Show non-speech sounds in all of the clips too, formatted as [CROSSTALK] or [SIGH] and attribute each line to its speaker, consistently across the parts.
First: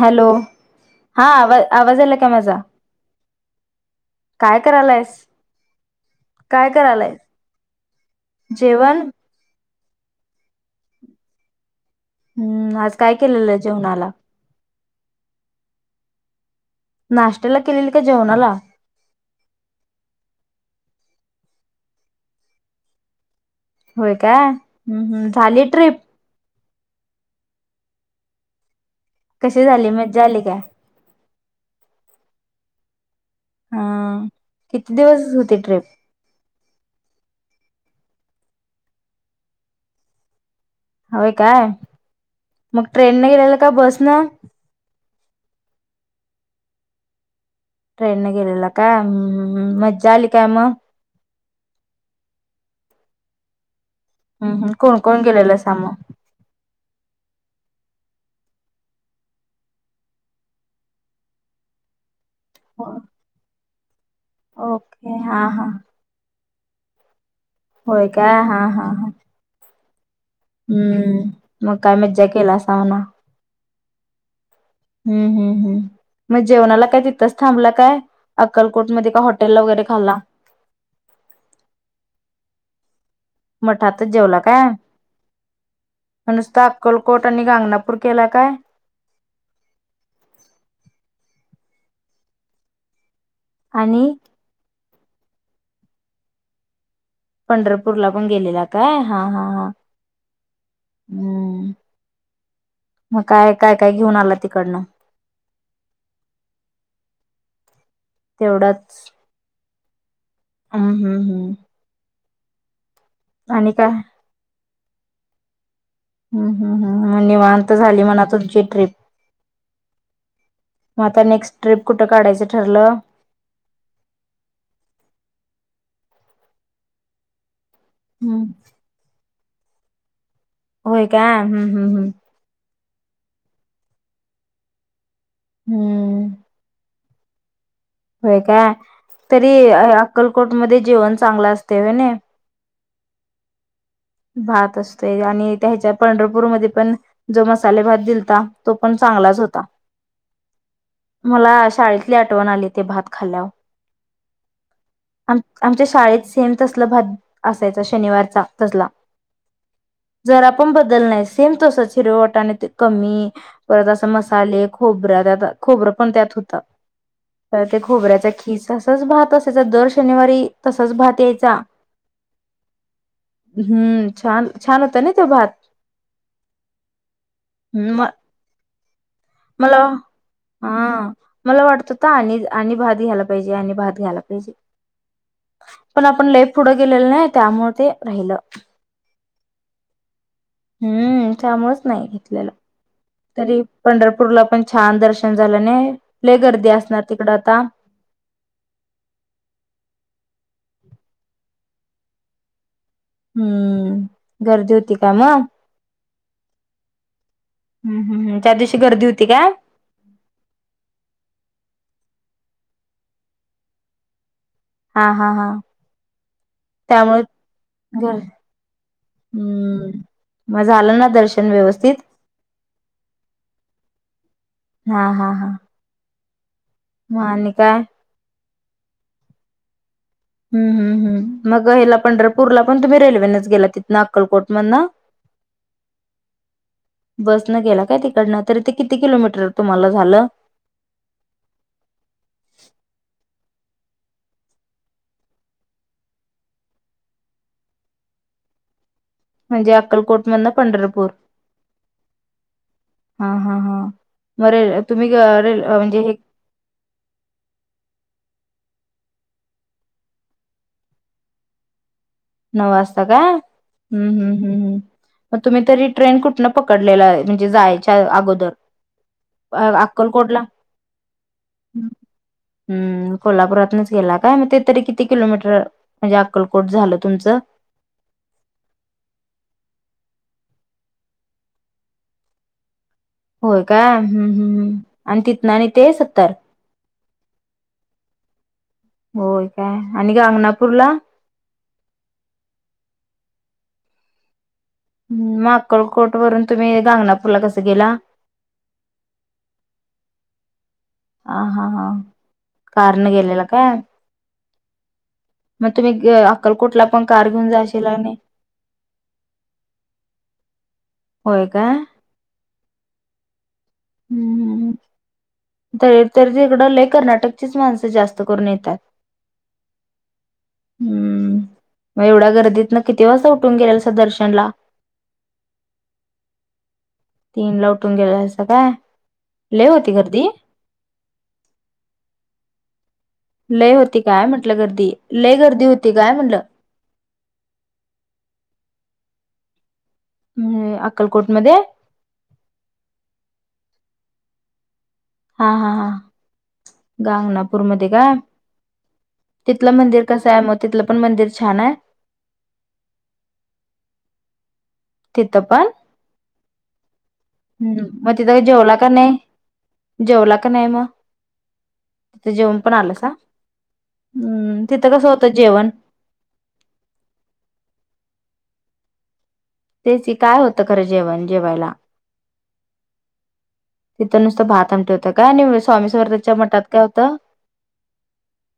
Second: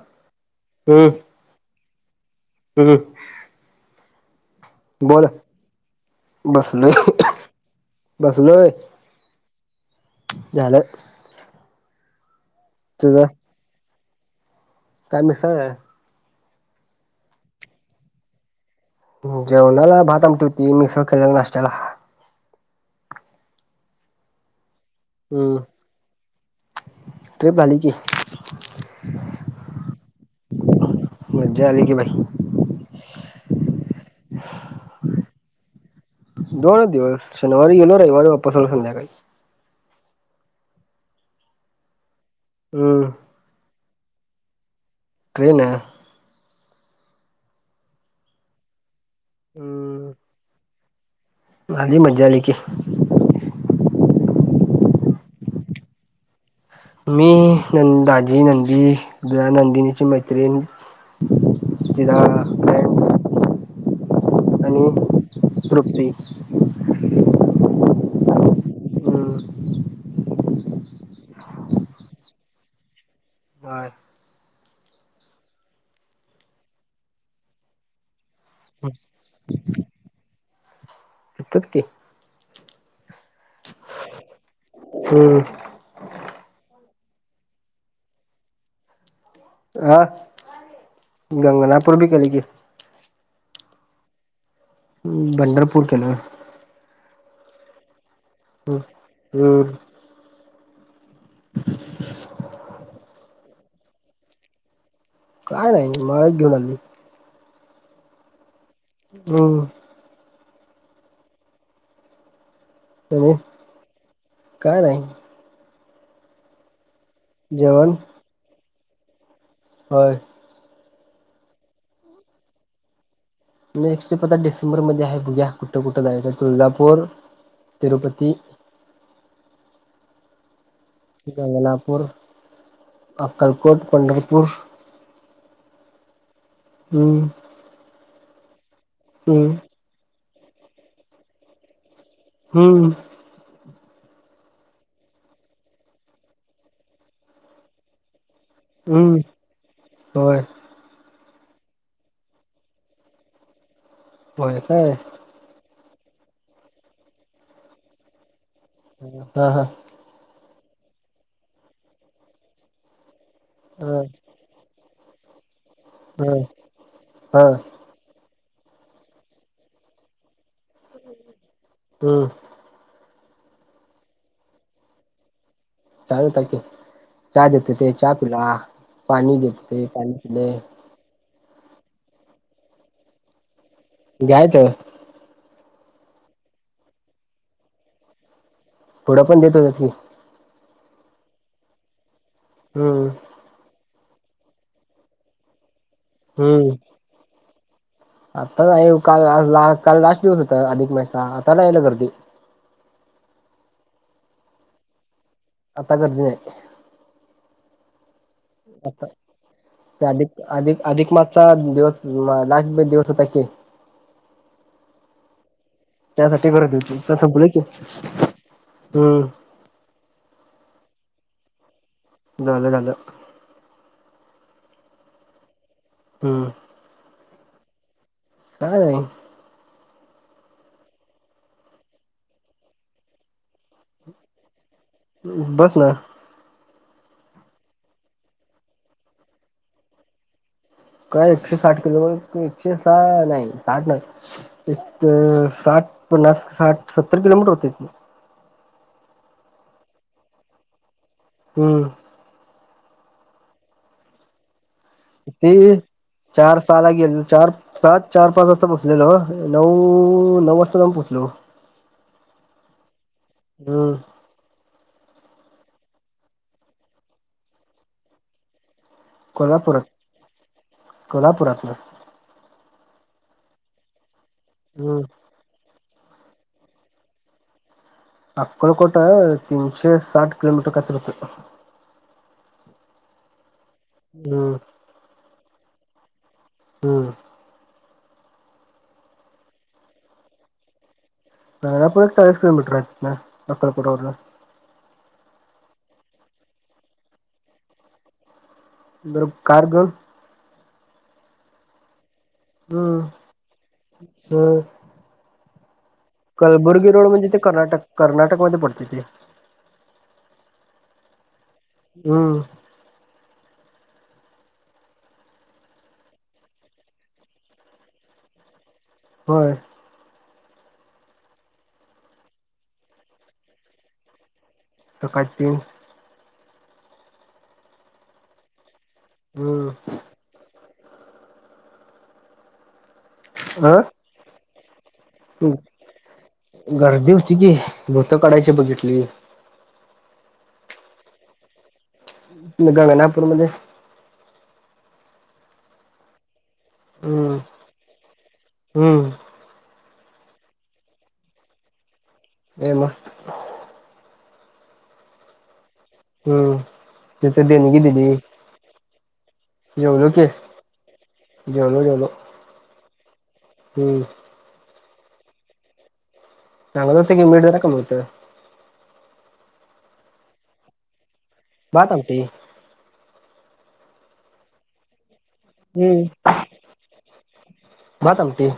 Speaker 1: Hello,
Speaker 2: हम्म
Speaker 1: हा आवा आवाज आला का माझा?
Speaker 2: हम्म
Speaker 1: काय करायलायस,
Speaker 2: बोल
Speaker 1: काय
Speaker 2: बसलोय
Speaker 1: करायलायस?
Speaker 2: बसलोय
Speaker 1: जेवण
Speaker 2: झालं
Speaker 1: हम्म, आज काय
Speaker 2: तुझं
Speaker 1: केलेलं आहे जेवणाला?
Speaker 2: काय मिसळ हाय
Speaker 1: नाश्त्याला केलेली का जेवणाला
Speaker 2: जेवणाला भात आमटी होती मिसळ केलेले नाश्त्याला
Speaker 1: होय का हम् हम्
Speaker 2: हम्म
Speaker 1: झाली ट्र्रीप
Speaker 2: ट्रिप झाली की
Speaker 1: कसे झाले मज्जा आली काय
Speaker 2: मज्जा आली की बाई
Speaker 1: हा किती दिवस होती ट्रिप
Speaker 2: दोनच शनिवारी गेलो रविवारी वापस आलो संध्याकाळी
Speaker 1: होय काय मग
Speaker 2: हम्म
Speaker 1: ट्रेनने गेलेला का बस स्
Speaker 2: ट्रेन
Speaker 1: ट्रेन न गेलेला का हम्म मज्जा आली काय मग
Speaker 2: आली मज्जा आली की मग
Speaker 1: हम्म हम कोण कोण गेलेलासा मग
Speaker 2: मी नंदाजी, नंदी, नंदिनीची मैत्रिण [INAUDIBLE] तिला
Speaker 1: हो.
Speaker 2: आणि
Speaker 1: हा
Speaker 2: तृप्ती
Speaker 1: होय काय? हा हा हा.
Speaker 2: हम्म [INAUDIBLE]
Speaker 1: हम्म मग काय मज्जा केलासा म्हणा.
Speaker 2: बर.
Speaker 1: हम्म हम्म हम् मग जेवणाला काय तिथंच थांबला काय? अक्कलकोटमध्ये काय हॉटेलला वगैरे खाल्ला.
Speaker 2: तिथंच की
Speaker 1: [INAUDIBLE] मठातच जेवला काय?
Speaker 2: हम्म
Speaker 1: [INAUDIBLE] काय नुसता अक्कलकोट आणि गाणगापूर केलाय काय?
Speaker 2: अ गंगणापूर बी केलय की.
Speaker 1: आणि
Speaker 2: पंढरपूर केलं.
Speaker 1: पंढरपूरला पण गेलेला काय? हा
Speaker 2: हम्म
Speaker 1: हा. हम्म [INAUDIBLE] म काय, काय काय घेऊन आलं तिकडनं?
Speaker 2: काय नाही माळच घेऊन आली.
Speaker 1: तेवढंच.
Speaker 2: हम्म
Speaker 1: हम्म, हम्म, हम्म. आणि काय?
Speaker 2: काय नाही.
Speaker 1: हम्म, हम्. म निवांत
Speaker 2: जेवण
Speaker 1: झाली म्हणा तुमची ट्रीप.
Speaker 2: होय.
Speaker 1: मग आता नेक्स्ट ट्रिप कुठं काढायचं ठरलं?
Speaker 2: नेक्स्ट पता डिसेंबर मध्ये आहे. बघूया कुठं-कुठं जायच. तुळजापूर तिरूपती
Speaker 1: हम्म होय काय? हम्म, हम्म,
Speaker 2: गंगनापूर
Speaker 1: हम्म.
Speaker 2: अक्कलकोट, पंढरपूर.
Speaker 1: हम्म.
Speaker 2: हम्म.
Speaker 1: होय काय?
Speaker 2: हम्म
Speaker 1: तरी अ अक्कलकोटमध्ये जेवण चांगलं असतंय व्हय नि?
Speaker 2: हम्.
Speaker 1: भात असतोय आणि त्या ह्याच्या पंढरपूरमध्ये पण जो मसाले भात दिलता तो पण
Speaker 2: हम्म
Speaker 1: चांगलाच होता.
Speaker 2: होय
Speaker 1: [INAUDIBLE] मला शाळेतली आठवण आली ते भात खाल्यावर
Speaker 2: होय काय
Speaker 1: आमच्या शाळेत सेम तसला भात असायच शनिवारचा तसला
Speaker 2: हा हा
Speaker 1: घरा पण बदल नाही सेम तसंच हिरवटा आणि ते कमी परत
Speaker 2: ह
Speaker 1: अस मसाले खोबर जदात खोबरं पण त्यात
Speaker 2: ह
Speaker 1: होत
Speaker 2: हा
Speaker 1: तर त्या खोबऱ्याचा हि तसच भात असायच दर शनिवारी तसच भात्याचा
Speaker 2: हम्म
Speaker 1: हम्म छान छान होतं ना तो भात
Speaker 2: चालू आहे चहा देतोय ते
Speaker 1: म
Speaker 2: चहा पिला पाणी देत ते
Speaker 1: मला
Speaker 2: पाणी पिलो
Speaker 1: हा मला वाटत होता आणि आणि भात घ्यायला पाहिजे आणि भात घाला पाहिजे
Speaker 2: घ्यायचं
Speaker 1: पण आपण लय पुढं गेलेलं नाही त्यामुळे ते राहिलं
Speaker 2: थोडं पण देत होत की
Speaker 1: हम्म त्याांमुळच नाही
Speaker 2: हम्म
Speaker 1: तरी पंढरपूरला पण छान दर्शन झालं नाही लय गर्दी असणार तिकड आता
Speaker 2: आताच आहे काल ला काल लास्ट दिवस होता अधिक महिचा आता नाही गर्दी,
Speaker 1: हम्म.. गर्दी होती का मग,
Speaker 2: आता गर्दी नाही.
Speaker 1: हम् हम् हम्
Speaker 2: ते अधिक, अधिक, अधिक मासचा दिवस मग लास्ट दिवस होता की,
Speaker 1: हा हा हा
Speaker 2: त्यासाठी गरज होती. आता
Speaker 1: त्यामुळे
Speaker 2: संपलं की,
Speaker 1: गर-
Speaker 2: हम्
Speaker 1: हम्म मग झालं ना दर्शन व्यवस्थित,
Speaker 2: झालं झाल
Speaker 1: हा हा हा
Speaker 2: हम्म
Speaker 1: मग आणि काय
Speaker 2: काय नाही.
Speaker 1: हम्म हम् हम मग हिला पंढरपूरला पण तुम्ही, रेल्वेनेच गेला तिथ अक्कलकोट मधन,
Speaker 2: बस ना
Speaker 1: बस न गेला काय तिकडनं तरी ते किती किलोमीटर तुम्हाला झालं,
Speaker 2: काय एकशे साठ किलो एकशे सहा नाही. साठ ना एक साठ पन्नास साठ सत्तर किलोमीटर होते.
Speaker 1: म्हणजे अक्कलकोट मधन पंढरपूर.
Speaker 2: हम्म.
Speaker 1: हा हा हा बरे
Speaker 2: ते चार साला गेले चार पाच चार पाच वाजता बस दिलेल नव नऊ नऊ वाजता जाऊन पोहोचलो.
Speaker 1: नऊ वास हो का हम्म हम्म हम्म हम्म. मग तुम्ही तरी ट्रेन कुठनं पकडलेला म्हणजे जायच्या अगोदर अ
Speaker 2: कोल्हापुरात
Speaker 1: अक्कलकोटला
Speaker 2: कोल्हापुरातन
Speaker 1: हम्म कोल्हापुरातूनच गेला. हा मग ते तरी
Speaker 2: हम्म
Speaker 1: किती किलोमीटर म्हणजे अक्कल कोट झालं तुमचं.
Speaker 2: अक्कलकोटा तीनशे साठ किलोमीटर काय तरी होत.
Speaker 1: होय का हम्म हम्म हम्म आणि तिथ आणि ते सत्तर.
Speaker 2: हम्म
Speaker 1: होय काय आणि गागंनापुरला.
Speaker 2: आपल चाळीस किलोमीटर आहे इथनं अक्कलकोट वरण.
Speaker 1: मग अक्कलकोट वरून तुम्ही गांगनापूरला कस गेला.
Speaker 2: [UNINTELLIGIBLE]
Speaker 1: आ हा हा.
Speaker 2: हम्म
Speaker 1: कारने गेलेला काय?
Speaker 2: हम्म
Speaker 1: म
Speaker 2: कलबुर्गी रोड म्हणजे ते कर्नाटक
Speaker 1: आणि
Speaker 2: कर्नाटकमध्ये पडते ते.
Speaker 1: होय का?
Speaker 2: हम्म
Speaker 1: हम्म हम्म हम्म. ते तर तिकडं लय कर्नाटकचीच माणसं जास्त करून येतात?
Speaker 2: होय.
Speaker 1: हम्म मग एवढ्या गर्दीत ना किती वाजता उठून गेलेला स दर्शन ला?
Speaker 2: [UNINTELLIGIBLE]
Speaker 1: तीन ला उठून गेलंसं काय? लय
Speaker 2: हम्म
Speaker 1: होती गर्दी? लय
Speaker 2: अ
Speaker 1: होती काय म्हट म्हटल गर्दी? लय गर्दी होती काय म्हणलं?
Speaker 2: तिथे भूत काढायची बघितली
Speaker 1: अक्कलकोटमध्ये?
Speaker 2: गंगनापूरमध्ये.
Speaker 1: हा हा हा
Speaker 2: हम्म
Speaker 1: गांगनापूरमध्ये काय?
Speaker 2: हम्म.
Speaker 1: तिथलं मंदिर कसंये मग तिथलं पण मंदिर छाने?
Speaker 2: हे मस्त.
Speaker 1: तिथं पण?
Speaker 2: हम्म तिथे देणगी
Speaker 1: हम्म
Speaker 2: दिली
Speaker 1: मग तिथं जेवला का नाही?
Speaker 2: जेवलो की
Speaker 1: जेवला का नाही? मग
Speaker 2: जेवलो जेवलो
Speaker 1: तिथं जेवून पण आलंसा?
Speaker 2: हम्म
Speaker 1: हम्म तिथं कसं होतं जेवण?
Speaker 2: चागल होत की [UNINTELLIGIBLE] मिळत.
Speaker 1: तेची काय होतं खरं जेवण? जेवायला
Speaker 2: भात आमटी.
Speaker 1: तिथ नुसतं भात आमटी काय नि स्वामी
Speaker 2: हम्म
Speaker 1: स्वर्थच्या मठात काय होत?
Speaker 2: भात आमटी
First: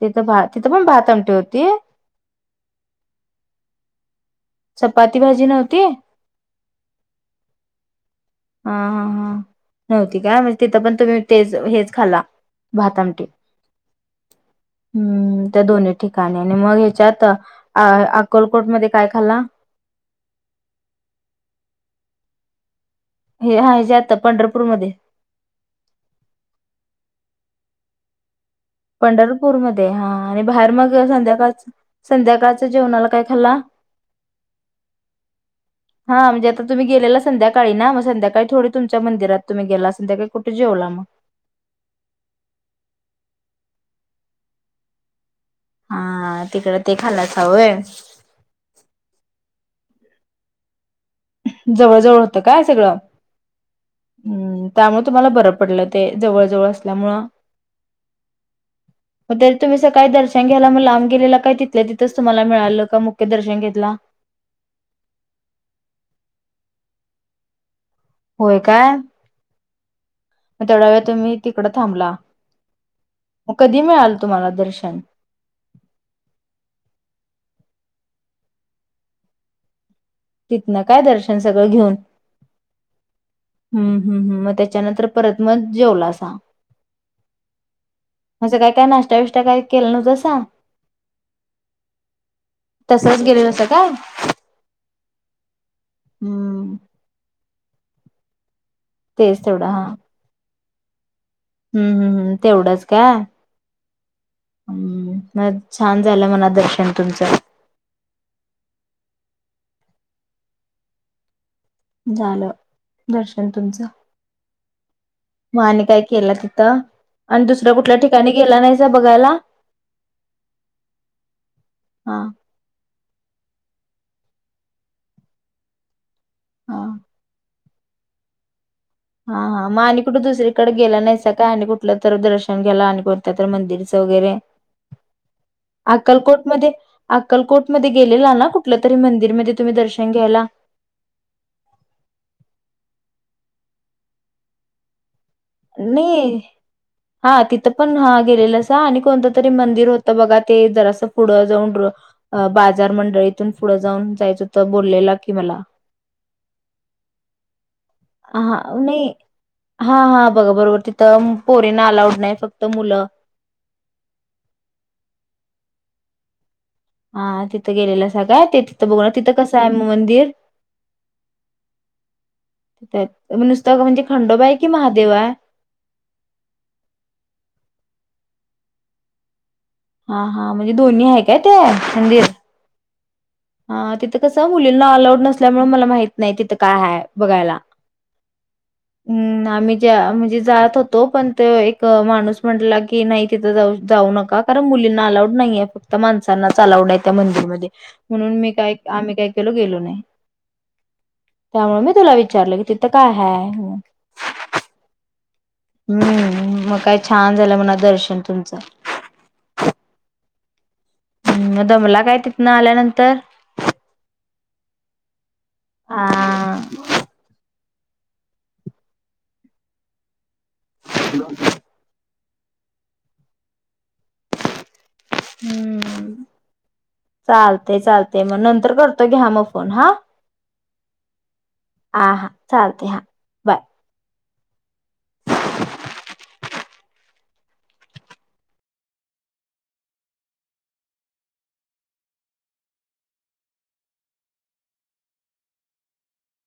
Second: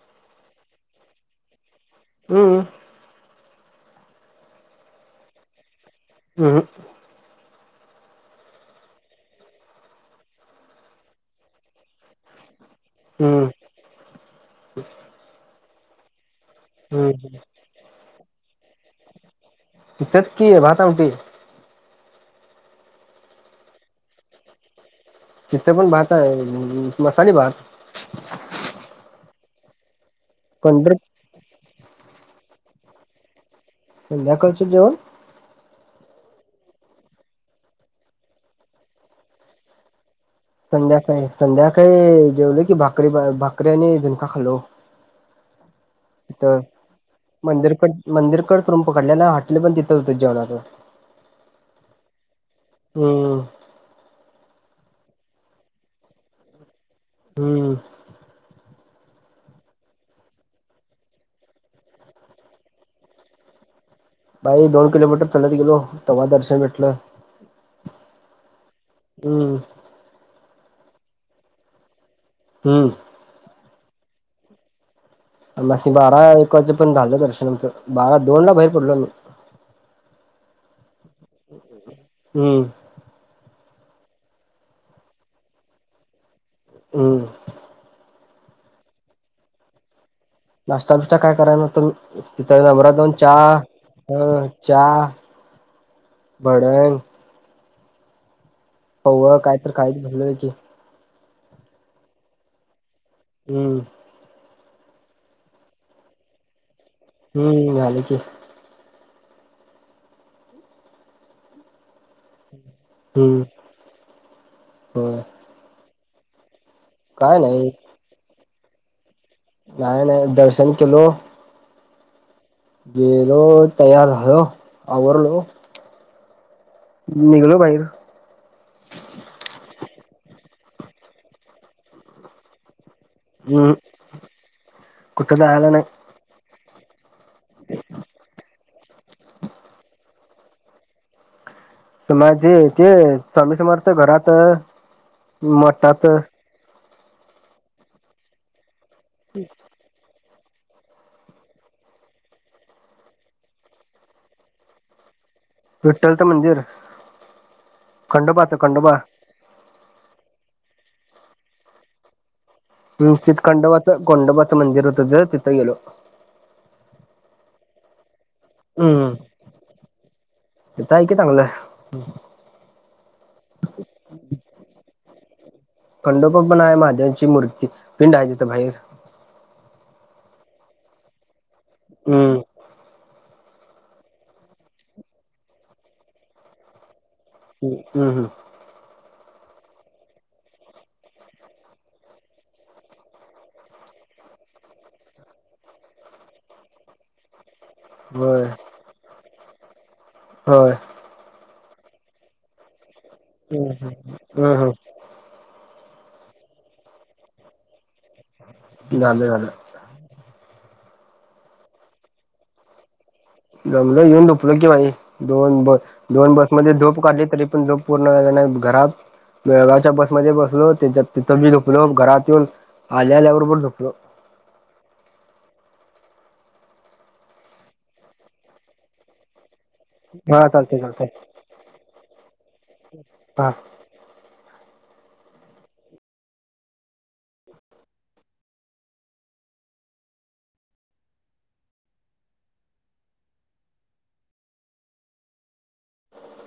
Speaker 1: तिथं भा तिथं पण भात आमटी होती?
Speaker 2: हम्म.
Speaker 1: चपाती भाजी नव्हती?
Speaker 2: हम्म.
Speaker 1: हा हा हा नव्हती काय म्हणजे तिथं पण तुम्ही तेच हेच खाल्ला? भाता आमटी
Speaker 2: हम्म
Speaker 1: हम्म. त्या दोनही ठिकाणी. आणि मग ह्याच्यात आ आ अकोलकोटमध्ये
Speaker 2: तितच कि भाता आमटी.
Speaker 1: हे हा हेच्यातं पंढरपूरमध्ये?
Speaker 2: तीथ पण भात आहे मसाली भात.
Speaker 1: पंढरपूरमध्ये हा आणि बाहेर
Speaker 2: पंढर
Speaker 1: मग संध्याकाळच संध्याकाळच्या जेवणाला काय खाल्ला.
Speaker 2: संध्याकाळचं जेवन
Speaker 1: हा म्हणजे आता तुम्ही गेलेला संध्याकाळी ना म संध्याकाळी थोडी तुमच्या मंदिरात तुम्ही गेला असन त्यापे
Speaker 2: संध्याकाळी संध्याकाळी जेवलं की भाकरी भाकरी आणि झुनका खाल्लो.
Speaker 1: हा
Speaker 2: तित
Speaker 1: तिकडं ते खाल्लासा होय.
Speaker 2: मंदिरकड मंदिरकड संप काडलेय ना हॉटेल पन तिकड तीथच जेवला आपन
Speaker 1: जवळ जवळ होतं काय सगळं
Speaker 2: हम्म
Speaker 1: हम्म. त्यामुळे तुम्हाला बरं पडलं ते जवळ जवळ अस
Speaker 2: हम्म.
Speaker 1: तरीचं तुम्ही स काही दर्शन घ्यायला लाम गेलेला काय तिथलं तिथंच तुम्हाला मिळालं का मुख्य दर्शन घेतला.
Speaker 2: बाई दोन किलोमीटर चालत गेलो तेव्हा दर्शन भेटलं.
Speaker 1: होय काय
Speaker 2: हम्म
Speaker 1: मग तेवढा वेळ तुम्ही तिकडं थांबला
Speaker 2: हम्म
Speaker 1: मग कधी मिळाल तुम्हाला दर्शन
Speaker 2: आम्हास्नी बारा एक वाजे पर्यंत पण झालं दर्शना आमचं बारा दोन ला बाहेर पडलो अमी
Speaker 1: तिथन काय दर्शन सगळं घेऊन
Speaker 2: हम्म.
Speaker 1: हम्म हम्म हम मग त्याच्यानंतर परत मग जेवलासां
Speaker 2: हम्म
Speaker 1: असं काय काय नाश्टा बिष्टा काय केलला नवतासा
Speaker 2: नाश्ता बिष्टा काय करत नसतो मि तिथ नंबरात जाउन
Speaker 1: तसच गेलेलं असं काय
Speaker 2: चहा चहा
Speaker 1: हम्म
Speaker 2: भडंग पव
Speaker 1: तेच
Speaker 2: काय
Speaker 1: तेवढं
Speaker 2: तरी
Speaker 1: हा
Speaker 2: खात बसलेल की
Speaker 1: हम्म हम् हम् तेवढंच काय
Speaker 2: हम्म
Speaker 1: हम् म छान झालं म्हणा दर्शन तुमचं
Speaker 2: हम्म झाल की
Speaker 1: झालं
Speaker 2: हम्म
Speaker 1: दर्शन तुमचं, म आणि काय केला त
Speaker 2: काय
Speaker 1: ताआणि दुसऱ्या कुठल्या ठिकाणी गेला नाहीसा बघायला?
Speaker 2: नाय नाय दर्शन केलो
Speaker 1: हा
Speaker 2: गेलो तयार झालो आवरलो
Speaker 1: हा
Speaker 2: निघलो बाहेर [UNINTELLIGIBLE]
Speaker 1: हा हा म आणि कुठं दुसरीकडे गेला नाहीसा का आणि कुठलं तर दर्शन घ्याला आणि बत
Speaker 2: हम्म
Speaker 1: मंदिरच वगैरे
Speaker 2: कुठं जायला नाही.
Speaker 1: अक्कलकोट मध्ये अक्कलकोटमध्ये गेलेला ना कुठलं तरी मंदिर मंदिरमध्ये तुम्ही दर्शन घ्यायला
Speaker 2: सु माजे जे स्वामी समर्थ घरात मठात
Speaker 1: नाही हा तिथं पण हा गेलेलं हा आणि कोणत तरी मंदिर होत बघा तिथं ते जरास पुढं जाऊन बाजार मंडळीतून पुढं जाऊन जायचं होत बोललेलं क
Speaker 2: विठ्ठलचं मंदिर खंडोबाचं खंडोबा
Speaker 1: बघ बरोबर तिथं पोरीना अलाउड नाही फक्त मुलं
Speaker 2: हम् चित खंडोबाच खंडोबाच मंदिर होत तिथ गेलो
Speaker 1: हा तिथं गेलेलं काय ते तिथ बघ
Speaker 2: हम्म
Speaker 1: तिथं कसं आहे म मंदिर
Speaker 2: तिथं आहे की चांगलं
Speaker 1: नुसत म्हणजे खंडोबा हाय कि महादेव हाय
Speaker 2: खंडोबा भाहेर
Speaker 1: हा हा म्हणजे दोन्ही हाय काय ते मंदिर
Speaker 2: हम्म
Speaker 1: हा तिथं कस मुलींना अलाऊड नसल्यामुळे मला माहित नाही तिथं काय हाय
Speaker 2: हम् हम्म हम्म
Speaker 1: हम् आम्ही ज्या म्हणजे जात होतो पण त एक माणूस म्हटला की नाही तिथं जाऊ जाऊ नका कारण मुलींना अलाऊड नाही आहे फक्त माणसांनाच अलाउड आहे त्या मंदिरमध्ये म्हणून
Speaker 2: होय
Speaker 1: मी काय आम्ही काय केलो गेलो नाही
Speaker 2: होय
Speaker 1: त्यामुळे मी तुला विचारलं की तिथं काय हाय?
Speaker 2: हम्म हम् हम् हम्
Speaker 1: हम्म मग काय छान झालं म्हणा दर्श
Speaker 2: झाल झालं
Speaker 1: ह् दमला काय तिथ न आल्यानंतर
Speaker 2: जमलं येऊन धुपलं कि बाई दोन बस
Speaker 1: आ
Speaker 2: दोन बसमध्ये झोप काढली तरी पण झो पूर्ण व्हायला नाही घरात बेळगावच्या बसमध्ये [UNINTELLIGIBLE] घरात न आल्या आल्याबरोबर झोपलो
Speaker 1: हम्म चालते चालते मग नंतर करतो घ्या मग फोन हा
Speaker 2: हा चालतंय चालतंय
Speaker 1: हा हा चालते हा बाय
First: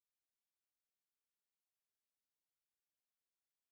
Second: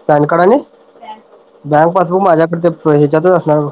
Speaker 2: पॅन कार्ड आणि बँक पासबुक माझ्याकड ह्याच्यातच असणार